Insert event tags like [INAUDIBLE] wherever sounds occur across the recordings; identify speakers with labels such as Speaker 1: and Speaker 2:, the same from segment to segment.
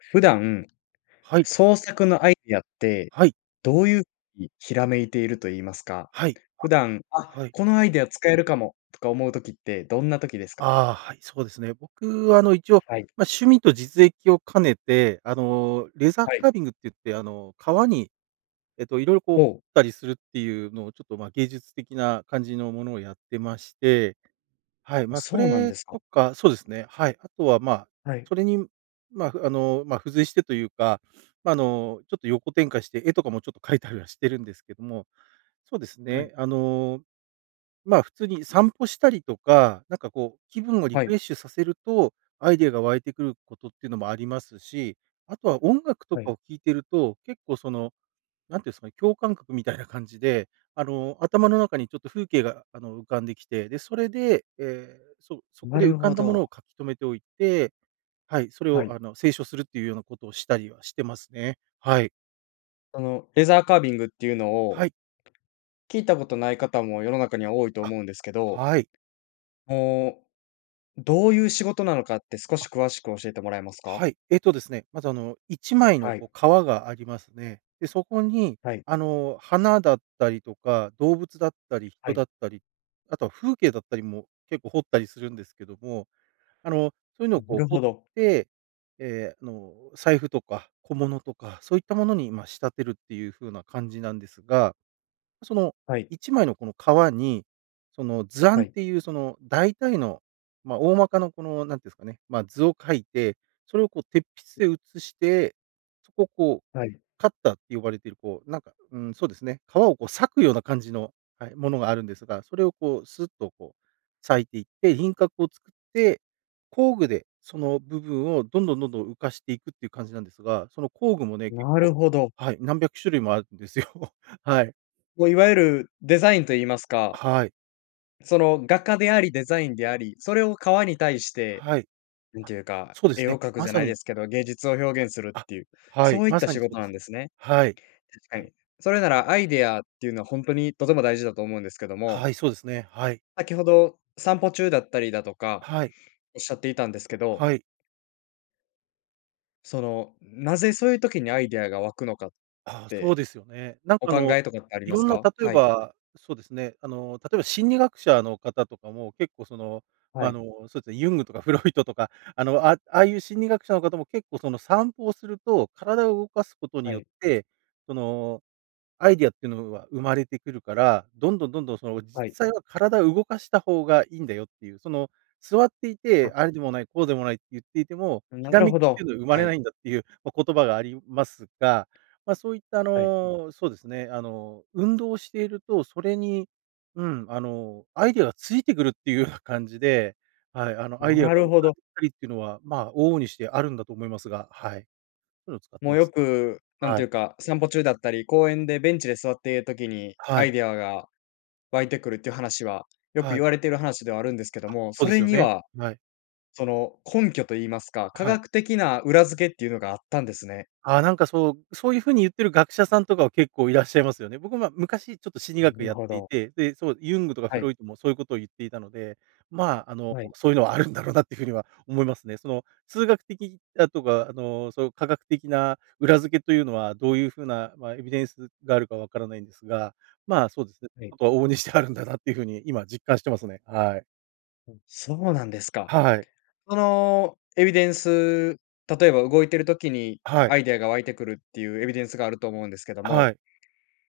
Speaker 1: 普段、
Speaker 2: はい。
Speaker 1: 創作のアイディアって、
Speaker 2: はい。
Speaker 1: どういうに、ひらめいていると言いますか、
Speaker 2: はい。
Speaker 1: 普段、あ、
Speaker 2: はい。
Speaker 1: このアイディア使えるかも、とか思う時ってどんな時ですか？
Speaker 2: ああ、はい、そうですね。僕はあの一応、
Speaker 1: はい。
Speaker 2: ま、趣味と実益を兼ねて、あのレザー
Speaker 1: はい。
Speaker 2: カービングって言って、あの革にえっと、色々こう彫っ
Speaker 1: ほう。
Speaker 2: たりするっていうのを、ちょっと、ま、芸術的な感じのものをやってまして。はい。ま、そ
Speaker 1: そうなん
Speaker 2: れ
Speaker 1: です
Speaker 2: と
Speaker 1: か。
Speaker 2: かそうですね、はい。あとはまあ、
Speaker 1: はい。
Speaker 2: それに、まあ、あの、ま、付随してというか、ま、あの、ちょっと横展開して絵とかもちょっと描いたりはしてるんですけども。そうです
Speaker 1: はい。
Speaker 2: ね、あの、まあ、普通に散歩したりとか、なんかこう気分をリ
Speaker 1: は
Speaker 2: フ
Speaker 1: い。
Speaker 2: レッシュさせるとアイデアが湧いてくることってのもありますし、あとは音楽と
Speaker 1: は
Speaker 2: か
Speaker 1: い。
Speaker 2: を聴いていると結構その、なんていうんすかね、共感覚みたいな感じで、あの、頭の中にちょっと風景が、あの、浮かんできて、でそれで、ええ、そそこ
Speaker 1: な
Speaker 2: で浮
Speaker 1: る
Speaker 2: かん
Speaker 1: ほ
Speaker 2: だものを
Speaker 1: ど。
Speaker 2: 書き留めておいて、はい、それ
Speaker 1: は
Speaker 2: をあ
Speaker 1: い。
Speaker 2: の清書するっていうようなことをしたりはしてますね。はい。
Speaker 1: このレザーカービングっていうのを、
Speaker 2: はい。
Speaker 1: 聞いたことない方も世の中には多いと
Speaker 2: あ、
Speaker 1: 思うんですけど。
Speaker 2: はい。
Speaker 1: もう、どういう仕事なのかって、少
Speaker 2: あ。
Speaker 1: し詳しく教えてもらえますか？
Speaker 2: はい、えっとですね、まずあの1枚の
Speaker 1: はい。
Speaker 2: こう皮がありますね。で、そこに
Speaker 1: はい。
Speaker 2: あの花だったりとか、動物だったり
Speaker 1: は
Speaker 2: 人だ
Speaker 1: い。
Speaker 2: ったり、あとは風景だったりも結構彫ったりするんですけども、あのそういうのを
Speaker 1: な
Speaker 2: こう
Speaker 1: る
Speaker 2: 彫っ
Speaker 1: ほど。
Speaker 2: て、ええ、あの、財布とか小物とかそういったものに、ま、仕立てるっていう風な感じなんですが、その
Speaker 1: はい。
Speaker 2: 1枚のこの皮に、その図案
Speaker 1: は
Speaker 2: っ
Speaker 1: い。
Speaker 2: ていうその大体の、ま、大まかなこのなんて言うんですかね、ま、図を描いて、それをこう鉄筆で写して、そこをこう、
Speaker 1: はい。
Speaker 2: カッターって呼ばれてるこう、なんか、うーん、そうですね、皮をこう裂くような感じの、はい、ものがあるんですが、それをこうスッとこう裂いていって、輪郭を作って、工具でその部分をどんどんどんどん浮かしていくっていう感じなんですが、その工具もね、結
Speaker 1: な
Speaker 2: 構、
Speaker 1: るほど。
Speaker 2: はい、何百種類もあるんですよ。[CHUCKLES] はい。
Speaker 1: こう、いわゆるデザインと言いますか。
Speaker 2: はい。
Speaker 1: その、画家であり、デザインであり、それを革に対して、
Speaker 2: はい。
Speaker 1: なん
Speaker 2: あ、
Speaker 1: ていうか、
Speaker 2: そうです
Speaker 1: 絵
Speaker 2: ね。
Speaker 1: を描く
Speaker 2: ま
Speaker 1: じゃ
Speaker 2: さ
Speaker 1: ないで
Speaker 2: に。
Speaker 1: すけど、芸術を表現するっ
Speaker 2: あ、
Speaker 1: ていう、
Speaker 2: はい。
Speaker 1: そういっ
Speaker 2: ま
Speaker 1: た
Speaker 2: さ
Speaker 1: 仕
Speaker 2: にそう
Speaker 1: 事
Speaker 2: で
Speaker 1: なん
Speaker 2: す
Speaker 1: で
Speaker 2: ね。
Speaker 1: すね。
Speaker 2: はい。
Speaker 1: 確か
Speaker 2: はい。
Speaker 1: に。それなら、アイディアっていうのは本当にとても大事だと思うんですけども
Speaker 2: はい、そうですね。はい。
Speaker 1: 先ほど、散歩中だったりだとか、
Speaker 2: はい。
Speaker 1: おっしゃっていたんですけど。
Speaker 2: はい。
Speaker 1: その、なぜそういう時にアイディアが湧くのかっ
Speaker 2: あ、そう
Speaker 1: て、
Speaker 2: ですよね。なん
Speaker 1: お
Speaker 2: かあ
Speaker 1: 考
Speaker 2: の、
Speaker 1: えとかってあり
Speaker 2: い
Speaker 1: ま
Speaker 2: ろ
Speaker 1: す
Speaker 2: んな、
Speaker 1: か？
Speaker 2: 例え
Speaker 1: はい。
Speaker 2: ば、そうですね、あの、例えば心理学者の方とかも、結構、その、
Speaker 1: は
Speaker 2: あ
Speaker 1: い。
Speaker 2: の、そうですね、ユングとかフロイトとか、あの、ああああいう心理学者の方も、結構、その、散歩をすると、体を動かすことに
Speaker 1: は
Speaker 2: よっ
Speaker 1: い。
Speaker 2: て、その、アイディアっていうのは生まれてくるから、どんどんどんどん、その、実
Speaker 1: はい。
Speaker 2: 際は体を動かした方がいいんだよっていう。その、座ってい
Speaker 1: あ。
Speaker 2: て、ああでもない、こうでもないって言っていても、
Speaker 1: な
Speaker 2: ひら
Speaker 1: る
Speaker 2: めき
Speaker 1: ほ
Speaker 2: ってい
Speaker 1: ど。
Speaker 2: うのは生ま
Speaker 1: は
Speaker 2: れな
Speaker 1: い。
Speaker 2: いんだっていう、ま、言葉がありますが、ま、そういった、あ
Speaker 1: はい。
Speaker 2: の、そうですね、あの、運動していると、それに、うん、あの、アイディアがついてくるっていうような感じで、はい。あの、アイディア
Speaker 1: な
Speaker 2: が浮か
Speaker 1: るほど。
Speaker 2: んできたりっていうのは、ま、往々にしてあるんだと思いますが、はい。そういうのを使って
Speaker 1: もう、
Speaker 2: ま
Speaker 1: よ
Speaker 2: す。
Speaker 1: く、なん
Speaker 2: は
Speaker 1: ていう
Speaker 2: い。
Speaker 1: か、散歩中だったり公園でベンチで座っている時に
Speaker 2: は
Speaker 1: アイ
Speaker 2: い。
Speaker 1: ディアが湧いてくるっていう話は、よく
Speaker 2: は
Speaker 1: 言
Speaker 2: い。
Speaker 1: われている話ではあるんですけど
Speaker 2: あ、
Speaker 1: も、
Speaker 2: そ
Speaker 1: そ
Speaker 2: うです
Speaker 1: れ
Speaker 2: よ
Speaker 1: に
Speaker 2: ね。
Speaker 1: は、
Speaker 2: はい。
Speaker 1: その、根拠と言いますか、科
Speaker 2: はい。
Speaker 1: 学的な裏付けっていうのがあったんですね。
Speaker 2: あ、なんか、そう、そういう風に言ってる学者さんとか、結構いらっしゃいますよね。僕も、昔、ちょっと心理学
Speaker 1: な
Speaker 2: や
Speaker 1: る
Speaker 2: っ
Speaker 1: ほ
Speaker 2: てい
Speaker 1: ど。
Speaker 2: て、で、そう、ユングとか
Speaker 1: は
Speaker 2: フロ
Speaker 1: い。
Speaker 2: イトも、そういうことを言っていたので、まあ、あの、
Speaker 1: はい。
Speaker 2: そういうのはあるんだろうなっていう風には思いますね。その、数学的だとか、あの、そういう科学的な裏付けというのは、どういう風な、ま、エビデンスがあるか分からないんですが、まあ、そうですね、ち
Speaker 1: は
Speaker 2: ょ
Speaker 1: い。
Speaker 2: っとは往々にしてあるんだなっていう風に、今、実感してますね。はい。
Speaker 1: うん。そうなんですか。
Speaker 2: はい。
Speaker 1: そのエビデンス、例えば動いてる時に
Speaker 2: はい。
Speaker 1: アイデアが湧いてくるっていうエビデンスがあると思うんですけども、
Speaker 2: はい。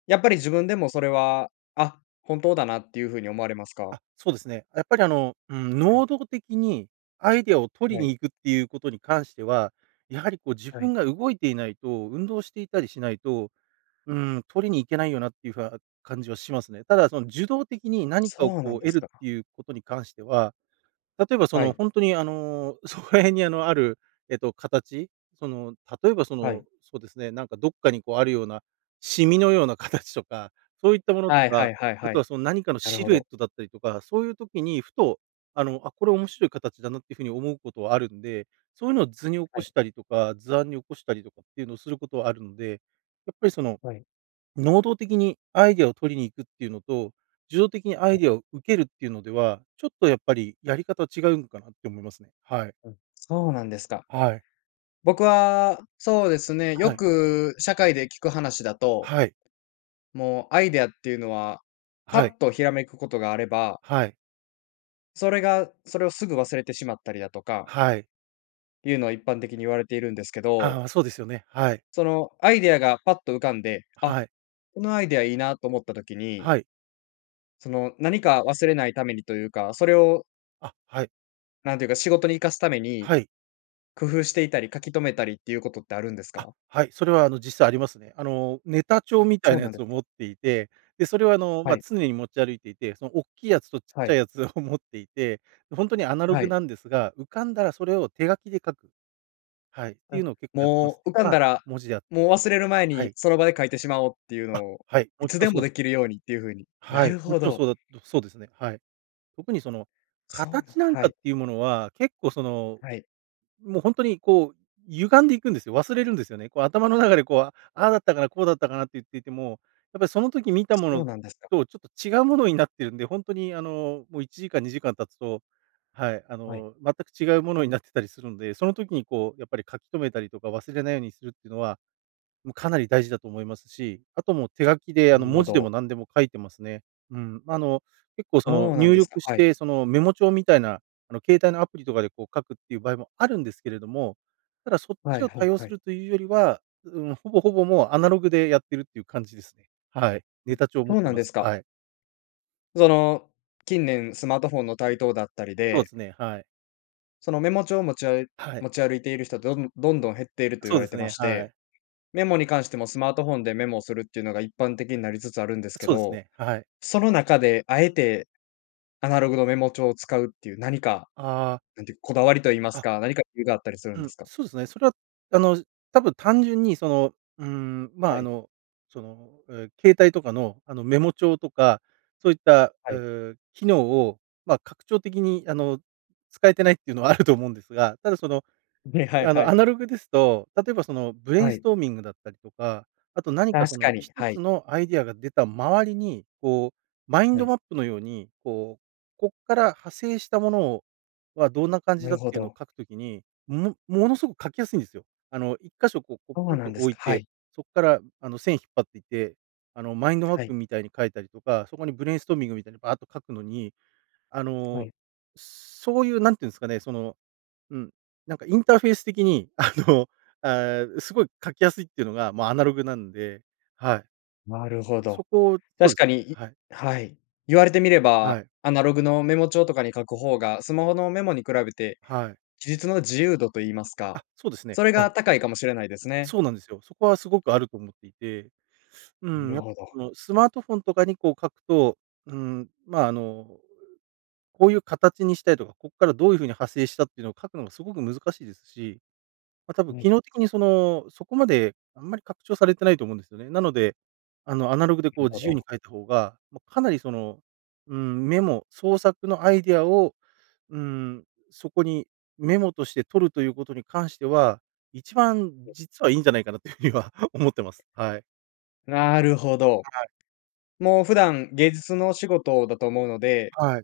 Speaker 1: やっぱり自分でもそれは「あ、本当だな」っていうふうに思われますか？
Speaker 2: あ、そうですね。やっぱりあの、うん、
Speaker 1: はい。
Speaker 2: 能動的にアイデアを取
Speaker 1: は
Speaker 2: りに
Speaker 1: い。
Speaker 2: 行くっていうことに関しては、やはりこう自
Speaker 1: はい。
Speaker 2: 分が動いていないと、運動していたりしないと、うーん、取りに行けないよなっていうふは、感じはしますね。ただ、その受動的に何かを
Speaker 1: そうな
Speaker 2: こ
Speaker 1: ん
Speaker 2: う
Speaker 1: で
Speaker 2: 得
Speaker 1: す
Speaker 2: るっ
Speaker 1: か。
Speaker 2: ていうことに関しては、例えばそ
Speaker 1: は
Speaker 2: の
Speaker 1: い。
Speaker 2: 本当にあの、そこら辺にあの、ある、えっと形、その例えばそ
Speaker 1: は
Speaker 2: の、
Speaker 1: い。
Speaker 2: そうですね、なんかどっかにこうあるような、シミのような形とか、そういったものと
Speaker 1: はいは
Speaker 2: か、
Speaker 1: いはい
Speaker 2: あ
Speaker 1: は
Speaker 2: と
Speaker 1: い。
Speaker 2: はその何かの
Speaker 1: なる
Speaker 2: シ
Speaker 1: ほ
Speaker 2: ルエッ
Speaker 1: ど。
Speaker 2: トだったりとか、そういう時にふと、あの「あ、これ面白い形だな」っていうふうに思うことはあるんで。そういうのを図に起
Speaker 1: は
Speaker 2: こ
Speaker 1: い。
Speaker 2: したりとか、図案に起こしたりとかっていうのをすることはあるんで。やっぱりその、
Speaker 1: はい。
Speaker 2: 能動的にアイデアを取りに行くっていうのと、受動的にアイデ
Speaker 1: [UNINTELLIGIBLE]
Speaker 2: アを受けるっていうのでは、ちょっとやっぱりやり方違うのかなって思いますね。はい。
Speaker 1: うん、そうなんですか。
Speaker 2: はい。
Speaker 1: 僕は、そうですね、
Speaker 2: は
Speaker 1: よ
Speaker 2: い。
Speaker 1: く社会で聞く話だと
Speaker 2: はい。
Speaker 1: もうアイデアっていうのは、パ
Speaker 2: はい。
Speaker 1: ッとひらめくことがあれば
Speaker 2: はい。
Speaker 1: それが、それをすぐ忘れてしまったりだとか
Speaker 2: はい。
Speaker 1: いうのは一般的に言われているんですけど。
Speaker 2: ああ、そうですよね。はい。
Speaker 1: そのアイデアがパッと浮かんで、あ、
Speaker 2: はい。
Speaker 1: このアイデアいいなと思った時に
Speaker 2: はい。
Speaker 1: その何か忘れないためにというか、それを
Speaker 2: あ、はい。
Speaker 1: なんていうか、仕事に生かすために
Speaker 2: はい。
Speaker 1: 工夫していたり、書き留めたりっていうことってあるんです
Speaker 2: あ、
Speaker 1: か？
Speaker 2: はい。それはあの、実際ありますね。あの、ネタ帳
Speaker 1: あ、
Speaker 2: みたい
Speaker 1: そう
Speaker 2: な
Speaker 1: な
Speaker 2: や
Speaker 1: んで
Speaker 2: つを
Speaker 1: す
Speaker 2: 持っ
Speaker 1: か。
Speaker 2: ていて、で、それはあの、
Speaker 1: は
Speaker 2: ま、
Speaker 1: い。
Speaker 2: 常に持ち歩いていて、そのおっきいやつとちっ
Speaker 1: は
Speaker 2: ちゃい
Speaker 1: い。
Speaker 2: やつを持っていて、ほんとにアナロ
Speaker 1: は
Speaker 2: グ
Speaker 1: い。
Speaker 2: なんですが、浮かんだらそれを手書きで書く。はい、っていう
Speaker 1: あ、
Speaker 2: のを結構やってます
Speaker 1: もう
Speaker 2: ね。
Speaker 1: 浮かん
Speaker 2: ま、
Speaker 1: だら、
Speaker 2: 文字であっ
Speaker 1: もう忘れる前
Speaker 2: は
Speaker 1: に
Speaker 2: い。
Speaker 1: その場で書いてしまおうっていう
Speaker 2: あ、
Speaker 1: のを、
Speaker 2: はい、
Speaker 1: い
Speaker 2: もち
Speaker 1: つ
Speaker 2: ろん
Speaker 1: で
Speaker 2: そ
Speaker 1: も
Speaker 2: うで
Speaker 1: で
Speaker 2: すね。
Speaker 1: きるようにっていうふうに。
Speaker 2: は
Speaker 1: な
Speaker 2: い、
Speaker 1: る
Speaker 2: も
Speaker 1: ほ
Speaker 2: ちろん
Speaker 1: ど。
Speaker 2: そうだそうですね。はい。特にその
Speaker 1: そうな
Speaker 2: 形
Speaker 1: ん
Speaker 2: なん
Speaker 1: は
Speaker 2: かっ
Speaker 1: い。
Speaker 2: ていうものは、結構その、
Speaker 1: はい。
Speaker 2: もう本当にこう歪んでいくんですよ。忘れるんですよね。こう頭の中でこう、ああだったかな、こうだったかなって言っていても、やっぱりその時見たも
Speaker 1: そう
Speaker 2: の
Speaker 1: なんですか。
Speaker 2: とちょっと違うものになってるんで、本当にあの、もう1時間2時間経つと、はい、あ
Speaker 1: はい。
Speaker 2: の、全く違うものになってたりするんで、その時にこうやっぱり書き留めたりとか、忘れないようにするっていうのは、もうかなり大事だと思いますし、あともう手書きで
Speaker 1: な
Speaker 2: あの
Speaker 1: るほ
Speaker 2: 文字で
Speaker 1: ど。
Speaker 2: も何でも書いてますね。うん。まああの、結構その
Speaker 1: そうなん
Speaker 2: 入
Speaker 1: ですか、
Speaker 2: 力し
Speaker 1: はい。
Speaker 2: て、そのメモ帳みたいなあの携帯のアプリとかでこう書くっていう場合もあるんですけれども、ただそっ
Speaker 1: は
Speaker 2: ち
Speaker 1: い
Speaker 2: を
Speaker 1: は
Speaker 2: 多
Speaker 1: い
Speaker 2: 用
Speaker 1: は
Speaker 2: す
Speaker 1: い。
Speaker 2: るというよりは、ううーん、ほぼほぼもうアナログでやってるっていう感じですね。はい。ネ
Speaker 1: う、
Speaker 2: タ帳を
Speaker 1: そ
Speaker 2: 持っ
Speaker 1: う
Speaker 2: て
Speaker 1: なん
Speaker 2: ま
Speaker 1: で
Speaker 2: す。
Speaker 1: すか。
Speaker 2: はい。
Speaker 1: その、近年スマートフォンの台頭だったり
Speaker 2: そう
Speaker 1: で
Speaker 2: ですね、はい。
Speaker 1: そのメモ帳を持ちあ
Speaker 2: はい。
Speaker 1: 持ち歩いている人って、どんどんどん減っていると言
Speaker 2: そう
Speaker 1: われ
Speaker 2: で
Speaker 1: て
Speaker 2: す
Speaker 1: ま
Speaker 2: ね、
Speaker 1: し
Speaker 2: は
Speaker 1: て、
Speaker 2: い。
Speaker 1: メモに関しても、スマートフォンでメモをするっていうのが一般的になりつつあるんですけ
Speaker 2: そうです
Speaker 1: ど、
Speaker 2: ね。はい。
Speaker 1: その中であえて、アナログのメモ帳を使うっていう何か、
Speaker 2: ああ。
Speaker 1: 何ていう、こだわりと言います
Speaker 2: あ。
Speaker 1: か、何か理由があったりするん
Speaker 2: う
Speaker 1: で
Speaker 2: ん、
Speaker 1: すか？
Speaker 2: そうですね。それは、あの、多分単純にその、うーん、ま
Speaker 1: は
Speaker 2: あ、あ
Speaker 1: い。
Speaker 2: の、その、うん、携帯とかの、あの、メモ帳とか、そういった、
Speaker 1: は
Speaker 2: う
Speaker 1: い。
Speaker 2: ーん、機能を、ま、拡張的に、あの、使えてないっていうのはあると思うんですが、ただ、その、
Speaker 1: で、はい
Speaker 2: あ
Speaker 1: は
Speaker 2: の、ア
Speaker 1: い。
Speaker 2: ナログですと、例えば、その、ブレイ
Speaker 1: は
Speaker 2: ンス
Speaker 1: い。
Speaker 2: トーミングだったりとか、あと何か、そ
Speaker 1: 確か
Speaker 2: の、
Speaker 1: に、
Speaker 2: 一
Speaker 1: はい。
Speaker 2: つのアイデアが出た周りにこう、マイン
Speaker 1: は
Speaker 2: ド
Speaker 1: い。
Speaker 2: マップのように、こう、こっから派生したものをは、どんな感じ
Speaker 1: な
Speaker 2: だ
Speaker 1: る
Speaker 2: っ
Speaker 1: ほ
Speaker 2: ていうのを
Speaker 1: ど。
Speaker 2: 書く時に、もものすごく書きやすいんですよ。あの、1箇所こうポ
Speaker 1: そ
Speaker 2: コ
Speaker 1: う
Speaker 2: ン
Speaker 1: な
Speaker 2: と
Speaker 1: んです
Speaker 2: 置
Speaker 1: か。
Speaker 2: い
Speaker 1: は
Speaker 2: て、
Speaker 1: い。
Speaker 2: そっから、あの、線引っ張っていて、あのマインドマッ
Speaker 1: はい。
Speaker 2: プみたいに書いたりとか、そこにブレインストーミングみたいにばっと書くのに、あ
Speaker 1: は
Speaker 2: の、
Speaker 1: い。
Speaker 2: そういう何て言うんすかね、その、うん、なんかインターフェース的に、あの、あ、すごい書きやすいっていうのが、まあ、アナログなんで、はい。
Speaker 1: なるほど。
Speaker 2: そこそ
Speaker 1: 確
Speaker 2: うす
Speaker 1: か
Speaker 2: ね。
Speaker 1: に、い
Speaker 2: はい。
Speaker 1: はい。言われてみれば、
Speaker 2: はい。
Speaker 1: アナログのメモ帳とかに書く方が、スマホのメモに比べて、
Speaker 2: はい。
Speaker 1: 記述の自由度と言いますか、
Speaker 2: あ、そうですね。
Speaker 1: それ
Speaker 2: は
Speaker 1: が
Speaker 2: い。
Speaker 1: 高いかもしれないですね。
Speaker 2: そうなんですよ。そこはすごくあると思っていて、う
Speaker 1: な
Speaker 2: ーん。
Speaker 1: る
Speaker 2: やっぱ
Speaker 1: ほど。
Speaker 2: その、スマートフォンとかにこう書くと、うーん、まあ、あの、こういう形にしたいとか、こっからどういう風に派生したっていうのを書くのがすごく難しいですし、ま、たぶん
Speaker 1: う
Speaker 2: 機
Speaker 1: ん。
Speaker 2: 能的にその、そこまであんまり拡張されてないと思うんですよね。なので、あの、アナログで
Speaker 1: う
Speaker 2: こ
Speaker 1: ん
Speaker 2: う
Speaker 1: ほ
Speaker 2: 自由に
Speaker 1: ど。
Speaker 2: 書いた方が、ま、かなりその、うーん、メモ、創作のアイデアを、うーん、そこにメモとして取るということに関しては、一番実はいいんじゃないかなという風には思ってます。はい。
Speaker 1: なるほど。
Speaker 2: はい。
Speaker 1: もう普段、芸術のお仕事だと思うので、
Speaker 2: はい。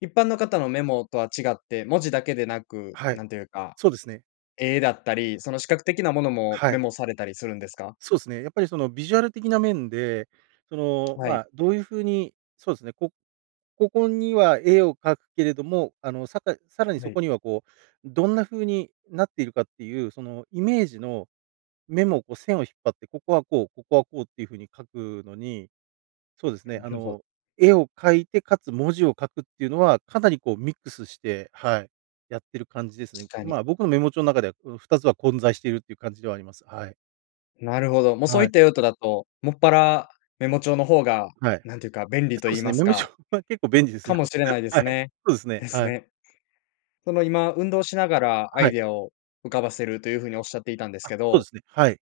Speaker 1: 一般の方のメモとは違って、文字だけでなく、
Speaker 2: は
Speaker 1: な
Speaker 2: い、
Speaker 1: んていうか、
Speaker 2: そうですね。
Speaker 1: 絵だったり、その視覚的なものも
Speaker 2: は
Speaker 1: メ
Speaker 2: い。
Speaker 1: モされたりするんですか？
Speaker 2: そうすね、やっぱりそのビジュアル的な面で、その、
Speaker 1: は
Speaker 2: ま
Speaker 1: い。
Speaker 2: あ、どういう風に、そうですね、こここには絵を描くけれども、あの、さたさらに、
Speaker 1: は
Speaker 2: そ
Speaker 1: い。
Speaker 2: こには、こう、どんな風になっているかっていう、そのイメージのメモ、こう線を引っ張って「ここはこう、ここはこう」っていう風に書くのに、そうですね、あ
Speaker 1: [UNINTELLIGIBLE]
Speaker 2: の、絵を描いてかつ文字を書くっていうのは、かなりこうミックスして、はい、やってる感じです
Speaker 1: し
Speaker 2: ね。
Speaker 1: かに。
Speaker 2: まあ、僕のメモ帳中では、う2つは混在しているっていう感じではあります。はい。
Speaker 1: なるほど。もう、そう
Speaker 2: は
Speaker 1: いっ
Speaker 2: い。
Speaker 1: た用途だと、もっぱらメモ帳の方が、
Speaker 2: はい。
Speaker 1: なんていうか、便利と
Speaker 2: そう
Speaker 1: 言
Speaker 2: で
Speaker 1: い
Speaker 2: す
Speaker 1: ま
Speaker 2: ね、
Speaker 1: す
Speaker 2: メモ帳
Speaker 1: か
Speaker 2: は結構便利です
Speaker 1: か
Speaker 2: よ。
Speaker 1: もしれないで
Speaker 2: は
Speaker 1: す
Speaker 2: い。
Speaker 1: ね。
Speaker 2: そうですね、
Speaker 1: です
Speaker 2: はい。
Speaker 1: ね。その、今、運動しながらア
Speaker 2: は
Speaker 1: イ
Speaker 2: い。
Speaker 1: デアを浮かばせるという風におっしゃっていたんです
Speaker 2: あ、
Speaker 1: け
Speaker 2: そうで
Speaker 1: ど。
Speaker 2: すね。はい。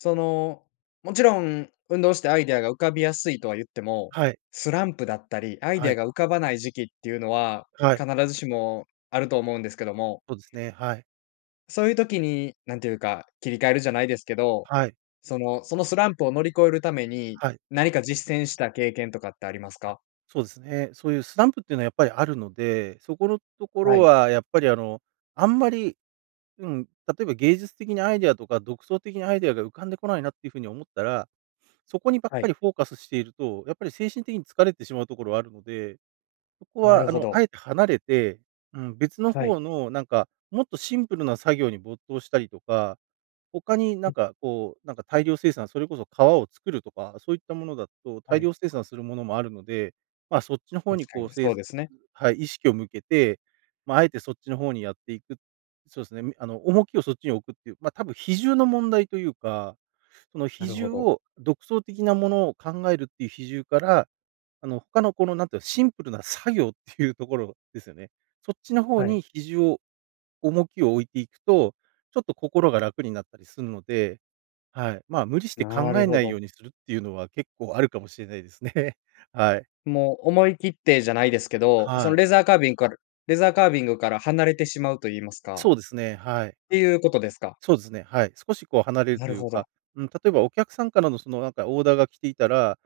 Speaker 1: その、もちろん、運動してアイデアが浮かびやすいとは言っても、
Speaker 2: はい。
Speaker 1: スランプだったり、アイデ
Speaker 2: は
Speaker 1: ア
Speaker 2: い。
Speaker 1: が浮かばない時期っていうのは、
Speaker 2: はい。
Speaker 1: 必ずしもあると思うんですけども。
Speaker 2: そうですね。はい。
Speaker 1: そういう時に、なんていうか、切り替えるじゃないですけど、
Speaker 2: はい。
Speaker 1: そのそのスランプを乗り越えるために、
Speaker 2: はい。
Speaker 1: 何か実践した経験とかってあります
Speaker 2: あ、
Speaker 1: か？
Speaker 2: そうですね。そういうスランプっていうのは、やっぱりあるので、そこのとこ
Speaker 1: は
Speaker 2: ろ
Speaker 1: い。
Speaker 2: は、やっぱり、あの、あんまり、うん、例えば、芸術的にアイデアとか、独創的なアイデアが浮かんでこないなっていう風に思ったら、そこにばっ
Speaker 1: は
Speaker 2: か
Speaker 1: い。
Speaker 2: りフォーカスしていると、やっぱり精神的に疲れてしまうところはあるので。そこ
Speaker 1: な
Speaker 2: は、
Speaker 1: る
Speaker 2: あ
Speaker 1: ほ
Speaker 2: の、
Speaker 1: ど。
Speaker 2: あえて離れて、うん。別の
Speaker 1: は
Speaker 2: 方
Speaker 1: い。
Speaker 2: の、なんか、もっとシンプルな作業に没頭したりとか、他に、な
Speaker 1: う
Speaker 2: ん
Speaker 1: ん。
Speaker 2: か、こう、なんか、大量生産、それこそ革を作るとか、そういったものだと、
Speaker 1: は
Speaker 2: 大量
Speaker 1: い。
Speaker 2: 生産するものもあるので。ま、そっちの方
Speaker 1: 確
Speaker 2: に、
Speaker 1: か
Speaker 2: こう、
Speaker 1: に、
Speaker 2: せい
Speaker 1: そうですね。
Speaker 2: はい、意識を向けて、ま、あえてそっちの方にやっていく。そうですね、みあの、重きをそっちに置くっていう、ま、多分比重の問題というか、その
Speaker 1: な
Speaker 2: 比
Speaker 1: るほ
Speaker 2: 重
Speaker 1: ど。
Speaker 2: を独創的なものを考えるっていう比重から、あの、他のこの、なんていうの、シンプルな作業っていうところですよね。そっちの方
Speaker 1: は
Speaker 2: に
Speaker 1: い。
Speaker 2: 比重を、重きを置いていくと、ちょっと心が楽になったりするので、はい。ま、無理して
Speaker 1: な
Speaker 2: 考
Speaker 1: る
Speaker 2: え
Speaker 1: ほ
Speaker 2: ない
Speaker 1: ど。
Speaker 2: ようにするっていうのは、結構あるかもしれないですね。はい。
Speaker 1: もう、思い切ってじゃないですけど、そ
Speaker 2: は
Speaker 1: の、
Speaker 2: い。
Speaker 1: レザーカービングかるレザーカービングから離れてしまうと言いますか
Speaker 2: そうですね、はい。
Speaker 1: っていうことですか？
Speaker 2: そうですね、はい。少し、こう、離れる
Speaker 1: な
Speaker 2: と
Speaker 1: る
Speaker 2: いう
Speaker 1: ほど。
Speaker 2: か、うん、例えば、お客さんからのその、なんか、オーダーが来ていたら、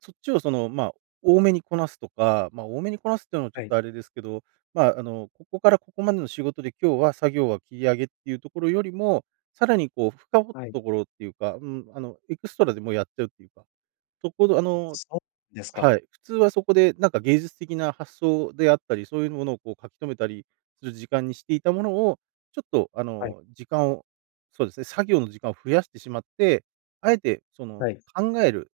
Speaker 2: そっちを、その、ま、多めにこなすとか。ま、多めにこなすっていうのは、ち
Speaker 1: は
Speaker 2: ょっ
Speaker 1: い。
Speaker 2: とあれですけど。ま、あの、ここからここまでの仕事で、今日は作業は切り上げっていうところよりも、さらに、こう、深掘っ
Speaker 1: は
Speaker 2: た
Speaker 1: い。
Speaker 2: ところっていうか、うん、あの、エクストラでもやっちゃうっていうか。そこ、どあの
Speaker 1: そうですか。
Speaker 2: はい。普通はそこで、なんか、芸術的な発想であったり、そういうものを、こう、書き留めたりする時間にしていたものを、ちょっと、あ
Speaker 1: はい。
Speaker 2: の、時間を、そうですね、作業の時間を増やしてしまって、あえて、そ
Speaker 1: は
Speaker 2: の、
Speaker 1: い。
Speaker 2: 考える、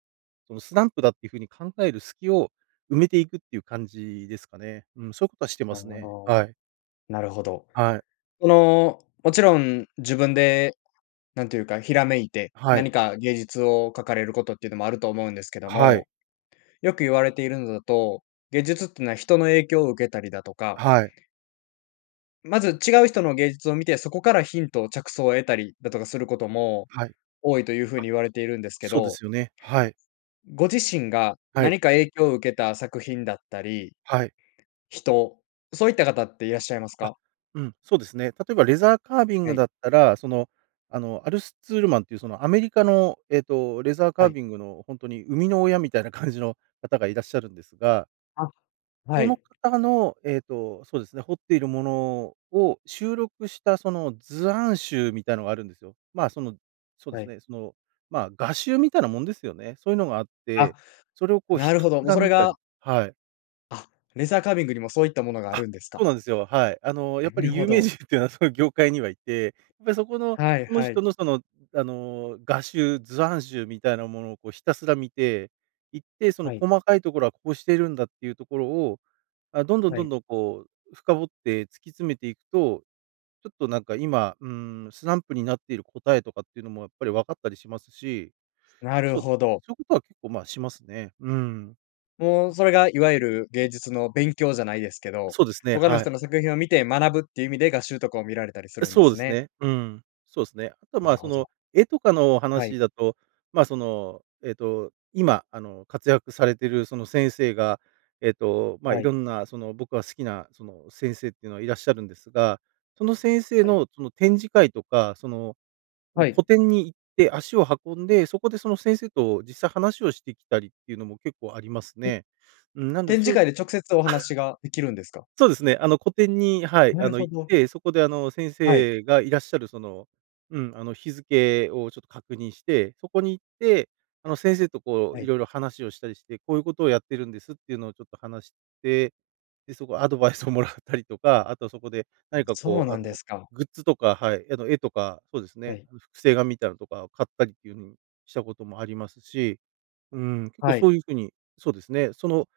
Speaker 2: その、スランプだっていう風に考える隙を埋めていくっていう感じですかね。うん、そういうことはしてま
Speaker 1: なる
Speaker 2: す
Speaker 1: ほ
Speaker 2: ね。
Speaker 1: ど、
Speaker 2: はい。
Speaker 1: なるほど。
Speaker 2: はい。
Speaker 1: その、もちろん、自分でなんていうか、ひらめいて、
Speaker 2: はい。
Speaker 1: 何か芸術を描かれることっていうのもあると思うんですけど
Speaker 2: はい。
Speaker 1: も。よく言われているのだと、芸術ってのは人の影響を受けたりだとか
Speaker 2: はい。
Speaker 1: まず、違う人の芸術を見て、そこからヒントを着想を得たりだとかすることも、
Speaker 2: はい。あ。
Speaker 1: 多いという風に言われているんですけ
Speaker 2: そうで
Speaker 1: ど。
Speaker 2: すよね、はい。
Speaker 1: ご自身が、
Speaker 2: はい。
Speaker 1: 何か影響を受けた作品だったり、
Speaker 2: はい。
Speaker 1: 人、そういった方っていらっしゃいます
Speaker 2: あ、
Speaker 1: か？
Speaker 2: うん、そうですね。例えば、レザーカービン
Speaker 1: は
Speaker 2: グ
Speaker 1: い。
Speaker 2: だったら、その、あの、アルスツールマンっていう、その、アメリカの、ええと、レザーカ
Speaker 1: は
Speaker 2: ー
Speaker 1: い。
Speaker 2: ビングのほんとに、生みの親みたいな感じの方がいらっしゃるんですが
Speaker 1: あ、は
Speaker 2: その
Speaker 1: い。
Speaker 2: 方の、えっと、そうですね、彫っているものを収録した、その図案集みたいなのがあるんですよ。ま、その、そうで
Speaker 1: は
Speaker 2: す
Speaker 1: い。
Speaker 2: ね、その、まあ、画集みたいなもんですよね。そういうのがあっ
Speaker 1: あ、
Speaker 2: て、それをこう
Speaker 1: な
Speaker 2: ひ
Speaker 1: る
Speaker 2: た
Speaker 1: ほ
Speaker 2: す
Speaker 1: ど、もう
Speaker 2: ら
Speaker 1: それ
Speaker 2: 見たり
Speaker 1: が
Speaker 2: はい。
Speaker 1: あ、レザーカービングにも、そういったものがあ
Speaker 2: あ、
Speaker 1: るんですか？
Speaker 2: そうなんですよ、はい。あの、やっぱ
Speaker 1: なる
Speaker 2: り
Speaker 1: ほ
Speaker 2: 有名
Speaker 1: ど。
Speaker 2: 人っていうのはそういう業界にはいて、やっぱりそこの、
Speaker 1: はい
Speaker 2: その
Speaker 1: は
Speaker 2: 人
Speaker 1: い。
Speaker 2: の、その、あの、画集、図案集みたいなものをこうひたすら見て、いって、その
Speaker 1: はい。
Speaker 2: 細かいところはこうしてるんだっていうところを、あ、どんどん
Speaker 1: は
Speaker 2: どん
Speaker 1: い。
Speaker 2: どんこう、深掘って突き詰めていくと、ちょっとなんか今、うーん、スランプになっている答えとかっていうのも、やっぱり分かったりしますし、
Speaker 1: なる
Speaker 2: そうで
Speaker 1: ほ
Speaker 2: すね、
Speaker 1: ど。
Speaker 2: そういうことは結構、まあ、しますね。うん。
Speaker 1: もうそれがいわゆる、芸術の勉強じゃないですけど、
Speaker 2: そうですね、
Speaker 1: 他の
Speaker 2: はい。
Speaker 1: 人の作品を見て学ぶっていう意味で、画集とかを見られたりす
Speaker 2: え、
Speaker 1: るんで
Speaker 2: そうで
Speaker 1: す
Speaker 2: す
Speaker 1: ね。
Speaker 2: ね。うん。そうですね。あとは、
Speaker 1: な
Speaker 2: ま
Speaker 1: る
Speaker 2: あ、そ
Speaker 1: ほど。
Speaker 2: の、絵とかのお
Speaker 1: はい。
Speaker 2: 話だと、ま、その、えっと、今、あの、活躍されてるその先生が、えっと、ま、
Speaker 1: は
Speaker 2: い
Speaker 1: い。
Speaker 2: ろんな、その僕が好きな、その先生っていうのはいらっしゃるんですが、その先生
Speaker 1: はい。
Speaker 2: のその展示会とか、その、うん、
Speaker 1: は
Speaker 2: 個
Speaker 1: い。
Speaker 2: 展に行って足を運んで、そこで、その先生と実際話をしてきたりっていうのも結構あります
Speaker 1: ん。
Speaker 2: ね。うん、なんで、
Speaker 1: 展
Speaker 2: そ
Speaker 1: 示
Speaker 2: う
Speaker 1: 会で直接お話
Speaker 2: [LAUGHS]
Speaker 1: ができるんですか？
Speaker 2: そうですね、あの、個展に、はい、
Speaker 1: な
Speaker 2: あ
Speaker 1: る
Speaker 2: の、
Speaker 1: ほ
Speaker 2: 行っ
Speaker 1: ど。
Speaker 2: て、そこで、あの、先
Speaker 1: はい。
Speaker 2: 生がいらっしゃる、その、うん、あの、日付をちょっと確認して、そこに行って、あの、先生とこ
Speaker 1: は
Speaker 2: う、い
Speaker 1: い。
Speaker 2: ろいろ話をしたりして、こういうことをやってるんですっていうのをちょっと話して、で、そこアドバイスをもらったりとか、あとはそこで、何か
Speaker 1: そう
Speaker 2: こう、
Speaker 1: な
Speaker 2: あ
Speaker 1: んで
Speaker 2: の、
Speaker 1: すか。
Speaker 2: グッズとか、はい、あの、絵とか、そうです
Speaker 1: は
Speaker 2: ね、
Speaker 1: い。
Speaker 2: あの、複製画みたいのとかを買ったりっていう風にしたこともありますし、うん、結構
Speaker 1: は
Speaker 2: そ
Speaker 1: い。
Speaker 2: ういう風に、そうですね、その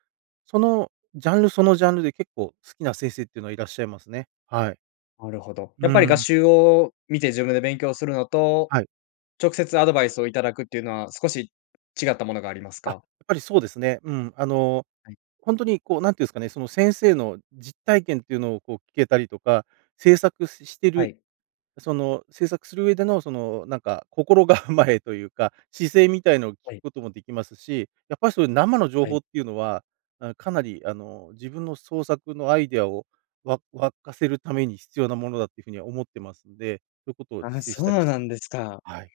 Speaker 2: そのジャンル、そのジャンルで、結構好きな先生っていうのはいらっしゃいますね。はい。
Speaker 1: なるほど。や
Speaker 2: う
Speaker 1: っぱり画
Speaker 2: ん。
Speaker 1: 集を見て自分で勉強するのと、
Speaker 2: はい。
Speaker 1: 直接アドバイスをいただくっていうのは、少し違ったものがあります
Speaker 2: あ、やっ
Speaker 1: か？
Speaker 2: ぱりそうですね。うん、あの、
Speaker 1: はい。
Speaker 2: ほんとにこう、何て言うんすかね、その先生の実体験というのをこう聞けたりとか、制作しして
Speaker 1: は
Speaker 2: る
Speaker 1: い。
Speaker 2: その制作する上での、そのなんか、心構えというか、姿勢みたいのを聞く
Speaker 1: はい。
Speaker 2: こともできますし、やっぱりそういう生の情
Speaker 1: は
Speaker 2: 報
Speaker 1: い。
Speaker 2: っていうのは、あ、かなり、あの、自分の創作のアイディアをわ湧かせるために、必要なものだという風には思ってますんで、そういうことを
Speaker 1: ああ、
Speaker 2: 実施し
Speaker 1: そう
Speaker 2: たりし
Speaker 1: なんですか。
Speaker 2: はい。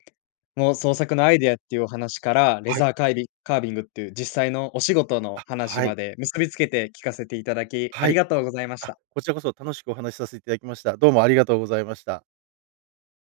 Speaker 1: もう創作のアイディアっていうお話から、レ
Speaker 2: はい。
Speaker 1: ザーカイビカービングっていう実際のお仕事の
Speaker 2: あ、
Speaker 1: 話
Speaker 2: はい。
Speaker 1: まで、結びつけて聞かせていただき、あ
Speaker 2: は
Speaker 1: り
Speaker 2: い。
Speaker 1: がとうございまし
Speaker 2: あ、
Speaker 1: た。
Speaker 2: こちらこそ楽しくお話させていただきました。どうもありがとうございました。